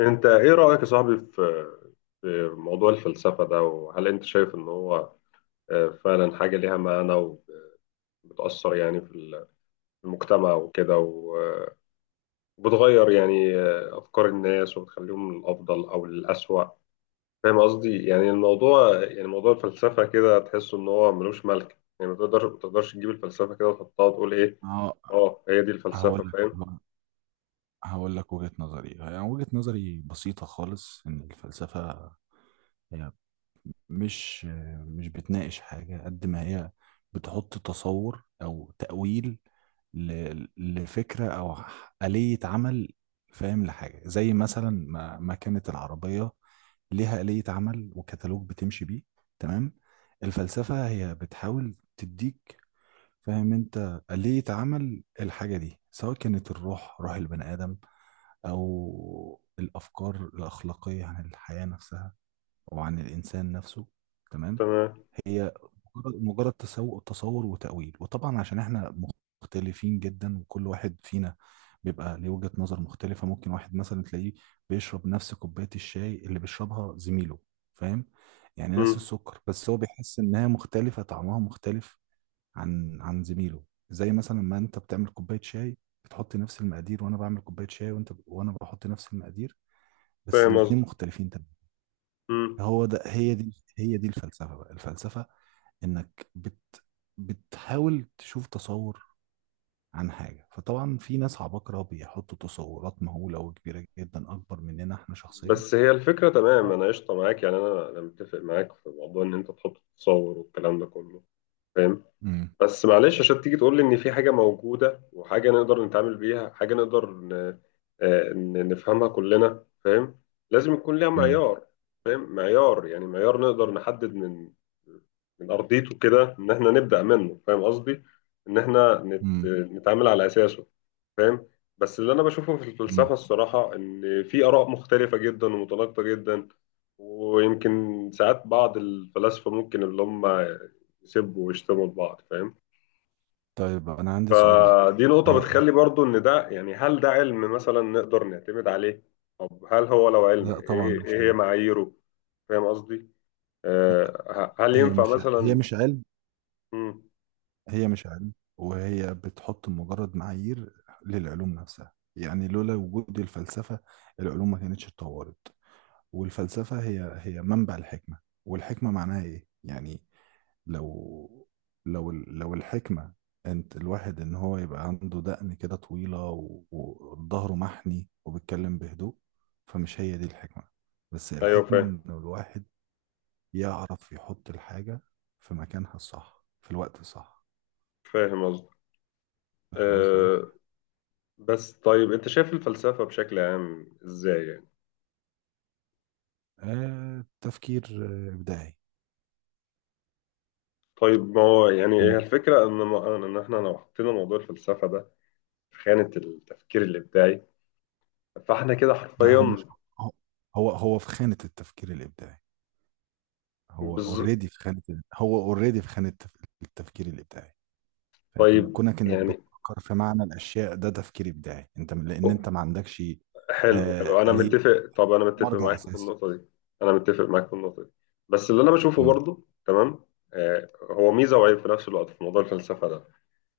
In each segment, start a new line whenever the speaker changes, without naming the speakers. انت ايه رأيك يا صاحبي في موضوع الفلسفة ده، وهل انت شايف ان هو فعلا حاجة ليها معنى، وبتأثر يعني في في المجتمع وكده، وبتغير يعني أفكار الناس وبتخليهم للأفضل أو للأسوأ؟ فاهم قصدي؟ يعني الموضوع، يعني موضوع الفلسفة كده، تحس ان هو ملوش ملك، يعني ما تقدرش تجيب الفلسفة كده وتحطها وتقول ايه؟
هو-
اه، هي دي
هقول
الفلسفة،
لك
فاهم؟
هقول لك وجهة نظري، يعني وجهة نظري بسيطة خالص إن الفلسفة هي مش مش بتناقش حاجة قد ما هي بتحط تصور أو تأويل لفكرة أو آلية عمل، فاهم؟ لحاجة زي مثلا ما كانت العربية ليها آلية عمل وكتالوج بتمشي بيه، تمام؟ الفلسفة هي بتحاول تديك فاهم انت ليه اتعمل الحاجة دي، سواء كانت الروح روح البني آدم أو الأفكار الأخلاقية عن الحياة نفسها أو عن الإنسان نفسه، تمام؟
تمام.
هي مجرد تصور وتأويل. وطبعا عشان احنا مختلفين جدا وكل واحد فينا بيبقى ليه وجهة نظر مختلفة. ممكن واحد مثلا تلاقيه بيشرب نفس كوباية الشاي اللي بيشربها زميله، فاهم؟ يعني نفس
مم.
السكر، بس هو بيحس إنها مختلفة، طعمها مختلف عن زميله. زي مثلا ما انت بتعمل كوبايه شاي بتحط نفس المقادير، وانا بعمل كوبايه شاي، وانا بحط نفس المقادير، بس
فاهم
الاتنين
قصدي.
مختلفين تماما. هو ده هي دي الفلسفه بقى. الفلسفه انك بتحاول تشوف تصور عن حاجه، فطبعا في ناس عباقره بيحطوا تصورات مهوله وكبيره جدا، اكبر مننا احنا شخصيا.
بس هي الفكرة، تمام،
آه.
أنا قشطة معاك، يعني أنا متفق معاك في موضوع إن أنت تحط تصور والكلام ده كله، فاهم.
امم
بس معلش، عشان تيجي تقول لي ان في حاجه موجوده وحاجه نقدر نتعامل بيها، حاجه نقدر نفهمها كلنا، فاهم، لازم يكون ليها
امم
معيار. فاهم؟ معيار، يعني معيار نقدر نحدد من ارضيته كده ان احنا نبدا منه، فاهم قصدي؟ ان احنا
امم
نتعامل على اساسه، فاهم. بس اللي انا بشوفه في
امم
الفلسفه الصراحه ان في اراء مختلفه جدا ومتناقضه جدا، ويمكن ساعات بعض الفلاسفه ممكن اللي هم يسبوا ويشتموا لبعض، فاهم.
طيب انا عندي سؤال ليك.
فدي نقطة
آه،
بتخلي برضو إن ده، يعني، هل ده علم مثلا نقدر نعتمد عليه؟ طب هل هو لو علم
لا طبعا،
إيه،
مش
إيه هي
علم.
معاييره؟ فاهم قصدي؟ آه. هل
هي
ينفع
مش هي
مثلا؟
مش علم
مم.
هي مش علم، وهي بتحط مجرد معايير للعلوم نفسها. يعني لولا وجود الفلسفة العلوم ما كانتش اتطورت. والفلسفة هي منبع الحكمة. والحكمة معناها ايه يعني؟ لو لو الحكمة انت الواحد ان هو يبقى عنده دقن كده طويلة وظهره محني وبيتكلم بهدوء، فمش هي دي الحكمة. بس
أيوه
الحكمة
فاهم.
ان الواحد يعرف يحط الحاجة في مكانها الصح في الوقت الصح،
فاهم قصدي.
فاهم قصدي ايه؟
آه بس طيب، أنت شايف الفلسفة بشكل عام إزاي يعني؟
آه، تفكير إبداعي.
طيب ما هو يعني هي
هم-
الفكرة إن إن إحنا لو حطينا موضوع الفلسفة ده في خانة التفكير الإبداعي، فإحنا كده
لا، هو
حرفيا
مش هو هو هو في خانة التفكير الإبداعي. هو
بز...
اوريدي في خانة التفكير الإبداعي، فاهم؟
طيب
كونك إنك
يعني،
بتفكر في معنى الأشياء، ده تفكير إبداعي. أنت لأن أنت ما عندكش
حلو حلو، انا
آلية
متفق طب انا متفق
مرجع
معاك في
أساسي.
النقطه دي. انا متفق معاك في النقطه دي، بس اللي انا بشوفه
امم
برضو، تمام. هو ميزه وعيب في نفس الوقت في موضوع الفلسفه ده،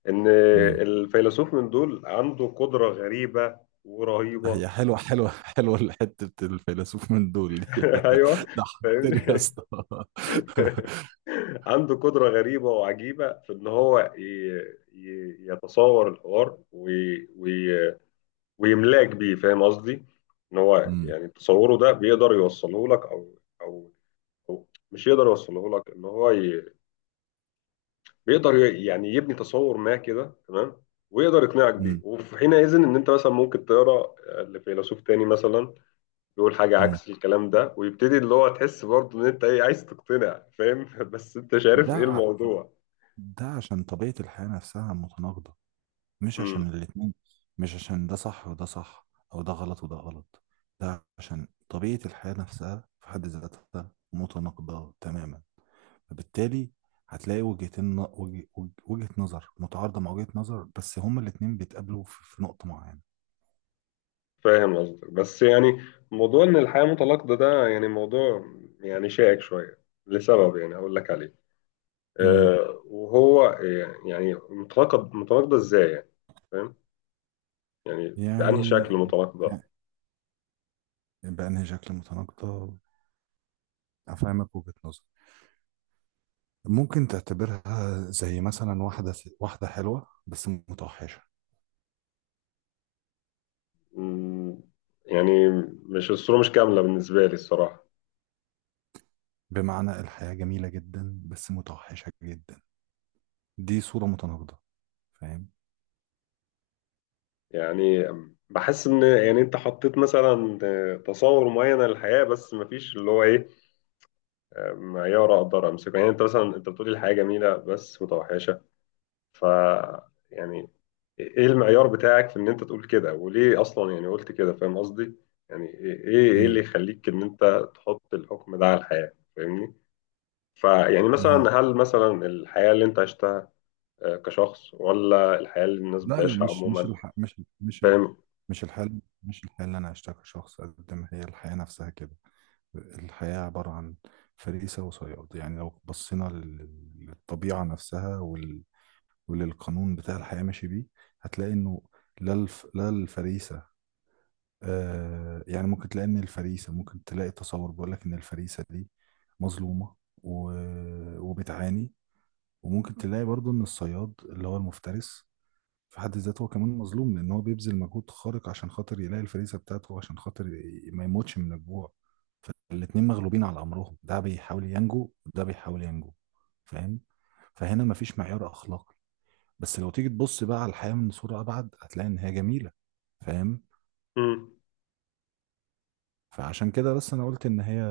ان
امم
الفيلسوف من دول عنده قدره غريبه
هي
ورهيبه.
حلوة حتة الفيلسوف من دول دي.
ايوه،
ضحكتني يا
فاهمني.
اسطى.
عنده قدره غريبه وعجيبه في ان هو يتصور الحوار ويملاك بيه، فاهم قصدي، ان هو
امم
يعني تصوره ده بيقدر يوصله لك، او او هو مش يقدر يوصله لك، ان هو بيقدر يعني يبني تصور ما كده، تمام، ويقدر يقنعك بيه،
امم
وفي حينئذ ان انت مثلا ممكن تقرا لفيلسوف تاني مثلا يقول حاجه
امم
عكس الكلام ده، ويبتدي اللي هو تحس برضه ان انت ايه عايز تقتنع، فاهم. بس انت مش عارف ايه
ده،
الموضوع.
عشان طبيعة الحياة نفسها متناقضة، مش عشان
امم
الاتنين، مش عشان ده صح وده صح، أو ده غلط وده غلط. ده عشان طبيعة الحياة نفسها في حد ذاتها متناقضة تماما. فبالتالي هتلاقي وجهتين، وجهة نظر متعارضة مع وجهة نظر، بس هما الاتنين بيتقابلوا في نقطة معينة.
فاهم قصدك، بس يعني موضوع ان الحياه متناقضه ده يعني موضوع، يعني شائك شويه، لسبب يعني هقول لك عليه.
امم.
أه، وهو يعني متناقض، متناقضه ازاي يعني، فاهم؟ يعني بأنهي
يعني
شكل مطلق ده؟
بأنهي شكل متناقضة؟ أفهمك وجهة نظر. ممكن تعتبرها زي مثلا واحدة حلوة بس متوحشة.
مم. يعني مش كاملة بالنسبة لي الصراحة.
بمعنى الحياة جميلة جدا بس متوحشة جدا. دي صورة متناقضة، فاهم؟
يعني بحس إن، يعني أنت حطيت مثلا تصور معين للحياة، بس مفيش اللي هو إيه، معيار أقدر أمسكه. يعني أنت مثلا، أنت بتقولي الحياة جميلة بس متوحشة، ف يعني إيه المعيار بتاعك في إن أنت تقول كده، وليه أصلا يعني قلت كده، فاهم قصدي؟ يعني إيه، اللي
مم.
يخليك إن أنت تحط الحكم ده على الحياة، فاهمني؟ فيعني
مم.
مثلا، هل مثلا الحياة اللي أنت عشتها كشخص، ولا الحياة اللي الناس
لا
بتعيشها
مش مش
عموما،
الح... مش ال- مش ال...
فاهم؟
مش الحياة، مش الحياة اللي أنا عشتها كشخص، قد ما هي الحياة نفسها كده. الحياة عبارة عن فريسة وصياد. يعني لو بصينا للطبيعة نفسها وللقانون بتاع الحياة ماشي بيه، هتلاقي إنه لا الفريسة، آه يعني ممكن تلاقي ان الفريسه، ممكن تلاقي تصور بيقول لك ان الفريسه دي مظلومه و... وبتعاني. وممكن تلاقي برضو ان الصياد اللي هو المفترس في حد ذاته هو كمان مظلوم، لان هو بيبذل مجهود خارق عشان خاطر يلاقي الفريسه بتاعته، عشان خاطر ما يموتش من الجوع. الاتنين مغلوبين على امرهم، ده بيحاول ينجو وده بيحاول ينجو، فاهم؟ فهنا مفيش معيار اخلاقي. بس لو تيجي تبص بقى على الحياه من صوره ابعد هتلاقي ان هي جميله، فاهم؟
مم.
فعشان كده بس انا قلت ان هي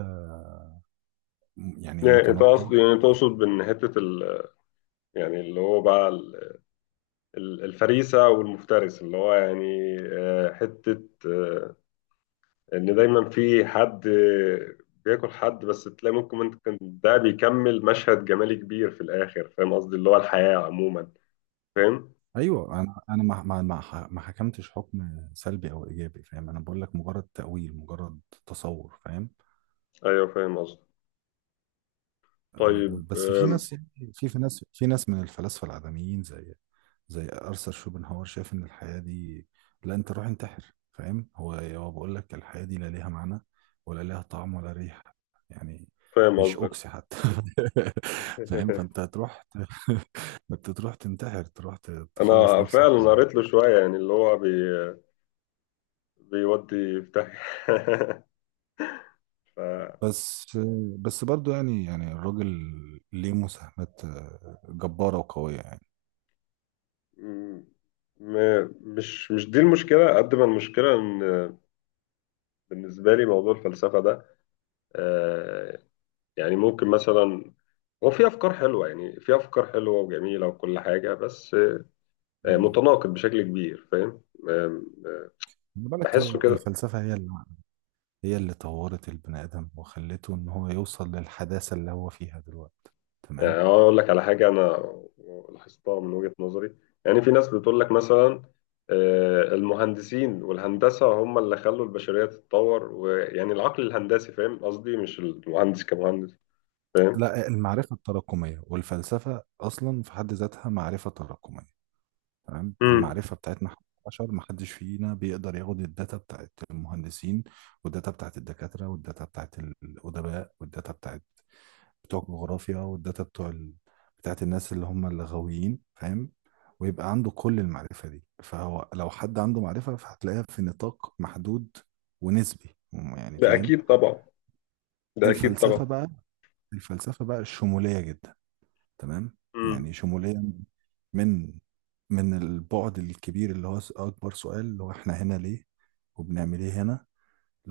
يعني
يعني ده قصدي،
متناقضة.
يعني تقصد بإن يعني اللي هو بقى الفريسة والمفترس، اللي هو يعني حتة، إن دايما في حد بياكل حد، بس تلاقي ممكن انت كان ده بيكمل مشهد جمالي كبير في الآخر، فاهم قصدي؟ اللي هو الحياة عموما، فاهم.
ايوه، انا ما حكمتش حكم سلبي او ايجابي، فاهم؟ انا بقول لك مجرد تأويل، مجرد تصور، فاهم؟
أيوه فاهم قصدي. طيب،
أه، بس في ناس يعني، في ناس من الفلاسفة العدميين زي ارثر شوبنهاور، شايف ان الحياة دي، لا انت روح انتحر، فاهم؟ هو بقول لك الحياة دي لا ليها معنى ولا ليها طعم ولا ريحة، يعني
فاهم
مش
قصدك.
اوكسي حتى. فاهم؟ فانت انت تروح تنتحر، تروح تخلص
انا
نفسك
فعلا
من،
قريت له شويه، يعني اللي هو بيودي في داهية. ف
بس بس برضو يعني، يعني الراجل ليه مساهمات جبارة وقوية يعني.
م- مش دي المشكلة قد ما المشكلة، إن بالنسبة لي موضوع الفلسفة ده، آه، يعني ممكن مثلا، هو في أفكار حلوة، يعني في أفكار حلوة وجميلة وكل حاجة، بس
مم.
متناقض بشكل كبير، فاهم. آه، آه،
خلي بالك، هي
بحسه كده.
الفلسفة هي اللي طورت البني آدم وخلته إن هو يوصل للحداثة اللي هو فيها دلوقتي،
يعني
تمام؟
أنا أقول لك على حاجة أنا لاحظتها من وجهة نظري. يعني في ناس بتقول لك مثلا المهندسين والهندسة هم اللي خلوا البشرية تتطور، ويعني العقل الهندسي، فاهم قصدي، مش المهندس كمهندس، فاهم.
لا، المعرفة التراكمية، والفلسفة أصلا في حد ذاتها معرفة تراكمية، تمام؟
مم.
المعرفة بتاعتنا إحنا البشر، محدش فينا بيقدر ياخد الداتا بتاعت المهندسين والداتا بتاعت الدكاترة والداتا بتاعت الأدباء والداتا بتاعت بتوع الجغرافيا بتاعت الناس اللي هم الغاويين، فاهم؟ ويبقى عنده كل المعرفة دي. فهو لو حد عنده معرفة فهتلاقيها في نطاق محدود ونسبي يعني،
ده
فاهم؟
أكيد طبعا، ده أكيد طبعا.
الفلسفة بقى، الفلسفة بقى شمولية جدا، تمام؟
مم.
يعني شمولية من البعد الكبير اللي هو أكبر سؤال، اللي هو إحنا هنا ليه وبنعمل إيه هنا،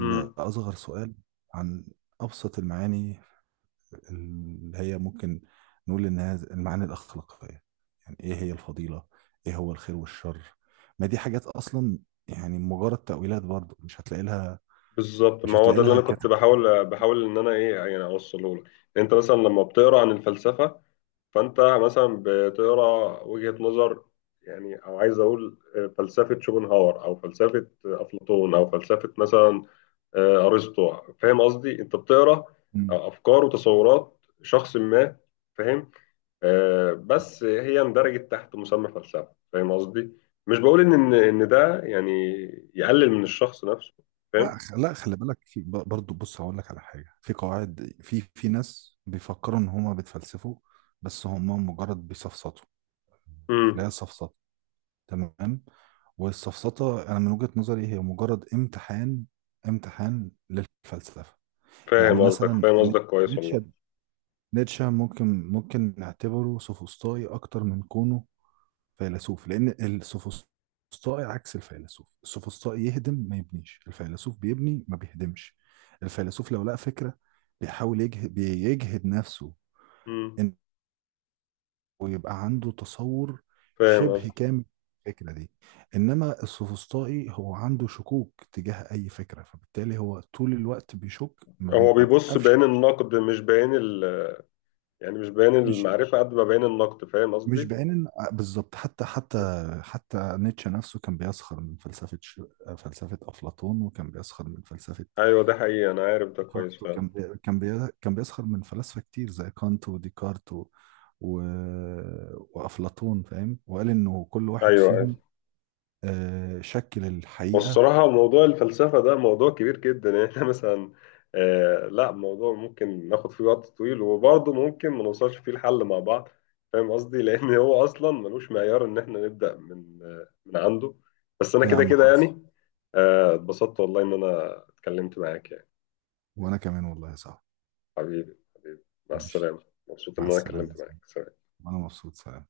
مم.
سؤال عن أبسط المعاني اللي هي ممكن نقول إنها المعاني الأخلاقية. يعني إيه هي الفضيلة؟ إيه هو الخير والشر؟ ما دي حاجات أصلا يعني مجرد تأويلات، برضو مش هتلاقي لها،
بالظبط،
مش
ما هو
هتلاقي
ده اللي
لها
أنا
كت...
كنت بحاول إن أنا إيه يعني أوصله لك. أنت مثلا لما بتقرأ عن الفلسفة، فانت مثلا بتقرا وجهة نظر، يعني او عايز اقول فلسفة شوبنهاور او فلسفة افلاطون او فلسفة مثلا ارسطو، فاهم قصدي، انت بتقرا
مم.
افكار وتصورات شخص ما، فاهم. بس هي اندرجت تحت مسمى فلسفة، فاهم قصدي، مش بقول ان إن ده يعني يقلل من الشخص نفسه، فاهم.
لا خلي بالك، برضو بص هقول لك على حاجة، في قواعد، في في ناس بيفكروا ان هما بيتفلسفوا بس هما مجرد بيسفسطوا. لا،
امم
سفسطة، تمام؟ والسفسطة انا من وجهة نظري هي مجرد امتحان، امتحان للفلسفة. يعني
فاهم قصدك،
مثلا،
فاهم قصدك كويس والله.
نيتشه نيتشه ممكن، نعتبره سوفسطائي اكتر من كونه فيلسوف، لان السوفسطائي عكس الفيلسوف. السوفسطائي يهدم ما يبنيش، الفيلسوف بيبني ما بيهدمش. الفيلسوف لو لقى فكرة بيحاول يجهد، بيجهد نفسه
امم
انه يبقى عنده تصور
فاهم
شبه
قصدك.
كامل الفكرة دي. انما السوفسطائي هو عنده شكوك تجاه اي فكرة، فبالتالي هو طول الوقت بيشك، ما
هو بيبص
بيوقفش.
بعين النقد، مش بعين يعني مش بيان
مش
المعرفة قد ما بيان النقد، فاهم
مش
قصدي؟
بعين بالظبط. حتى حتى نيتشه نفسه كان بيسخر من فلسفة أفلاطون، وكان بيسخر من فلسفة
أيوه، ده حقيقي، أنا عارف ده كويس
ديكارت،
فعلا.
وكان بي... كان بي... كان بيسخر من فلاسفة كتير زي كانت وديكارت و... وأفلاطون، فاهم؟ وقال إنه كل واحد
أيوه، أيوه.
فيهم شكل الحقيقة.
والصراحة موضوع الفلسفة ده موضوع كبير جدا يعني. إحنا مثلا لا، موضوع ممكن ناخد فيه وقت طويل، وبرضه ممكن ما نوصلش فيه الحل مع بعض، فاهم قصدي؟ لأن هو أصلا ملوش معيار إن إحنا نبدأ من من عنده. بس أنا
يا
كده
عم
كده
خلص،
يعني، اتبسطت والله إن أنا اتكلمت معاك يعني.
وأنا كمان والله يا صاحبي.
حبيبي حبيبي، مع
ماشي،
السلامة. مبسوط
مع
إن أنا
السلامة يا
اتكلمت معاك.
زميلي.
سلام.
وأنا مبسوط، سلام.